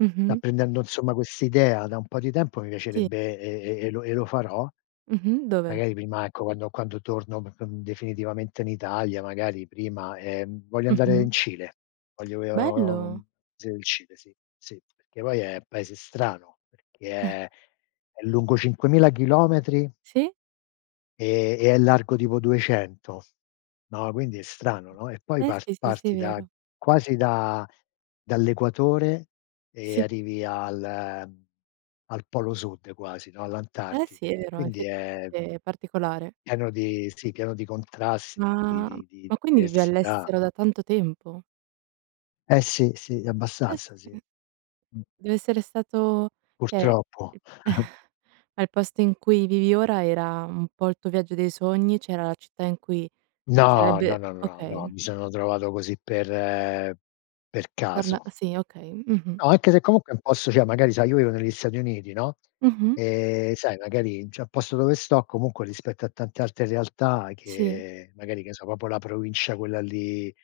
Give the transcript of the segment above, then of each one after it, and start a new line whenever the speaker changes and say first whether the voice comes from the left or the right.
right: Mh-mh.
left: Apprendendo insomma quest'idea da un po' di tempo mi
right: Sì.
left: piacerebbe, e e e e lo e lo farò,
right: Mh-mh, dove?
left: magari prima, ecco, quando quando torno p c uhm, definitivamente in Italia, magari prima, ehm, voglio andare
right: Mh-mh.
left: in Cile, voglio io
right: Bello.
left: uhm, s il Cile sì, sì, perché poi è paese strano, perché è è lungo 5000 chilometri
right: Sì?
left: e e è largo tipo 200. No, quindi è strano, no? E poi
right: Eh
left: par
right: sì, sì, sì,
left: parti da
right: vero.
left: quasi da dall'equatore e
right: Sì.
left: arrivi al, uhm, al polo sud quasi, no,
right: Eh sì, è
left: all'Antartide. E
right: vero,
left: quindi è
right: effettivamente è particolare.
left: pieno di sì, pieno di contrasti, di di
right: Ma
left: di di
right: ma quindi vivi
left: diversità.
right: all'estero da tanto tempo?
left: Eh, sì, sì,
right: Eh,
left: abbastanza sì.
right: sì.
left: Mh.
right: Dev'essere stato cioè
left: Purtroppo.
right: ma il posto in cui vivi ora era un po' il tuo viaggio dei sogni, cioè, era la città in cui
left: No, no,
right: sarebbe
left: no, no, no, no,
right: okay.
left: mi sono trovato così per per
right: Parla
left: caso.
right: sì, okay. Mh-mh.
left: No, anche se comunque è un posto, cioè magari, sai, io vivo negli Stati Uniti, no?
right: Mh-mh.
left: Ehm, sai, magari n c'è un posto dove sto comunque rispetto a tante altre realtà
right: Sì.
left: che magari che ne so, proprio la provincia quella lì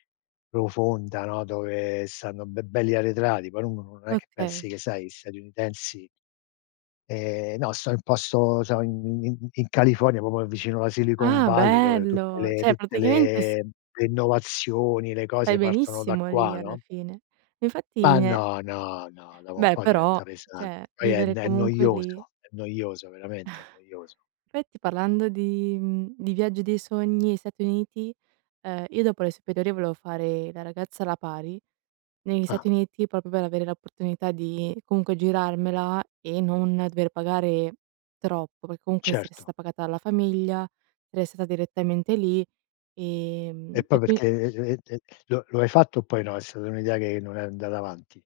left: profonda, no, dove stanno be belli arretrati, poi uno no non è che pensi
right: Okay.
left: che, sai, gli statunitensi Ehm, no, sto in posto so in in in California proprio vicino alla Silicon
right: Ah,
left: Valley, dove tutte
right: bello,
left: le
right: cioè
left: tutte
right: praticamente s
left: le le innovazioni, le
right: Stai
left: cose partono da
right: benissimo lì,
left: qua,
right: alla
left: no?
right: fine. Ma infatti,
left: Ma
right: ne
left: no, no, no, dopo un
right: Beh,
left: po'
right: però,
left: diventa
right: cioè
left: pesante. Poi è
right: vivere
left: n è
right: comunque lì
left: noioso, è noioso veramente, è noioso.
right: Effetti, parlando di mhmm, di viaggio dei sogni i Stati Uniti, ehm, io dopo le superiori volevo fare da ragazza alla pari negli Stati
left: Ah.
right: Uniti proprio per avere la opportunità di, comunque, girarmela e non dover pagare troppo, perché comunque essere
left: Certo.
right: sta pagata alla famiglia, restata direttamente lì.
left: E
right: Ehm,
left: poi
right: e qui
left: perché e et e lo lo hai fatto o poi no? È stata un'idea che non è andata avanti?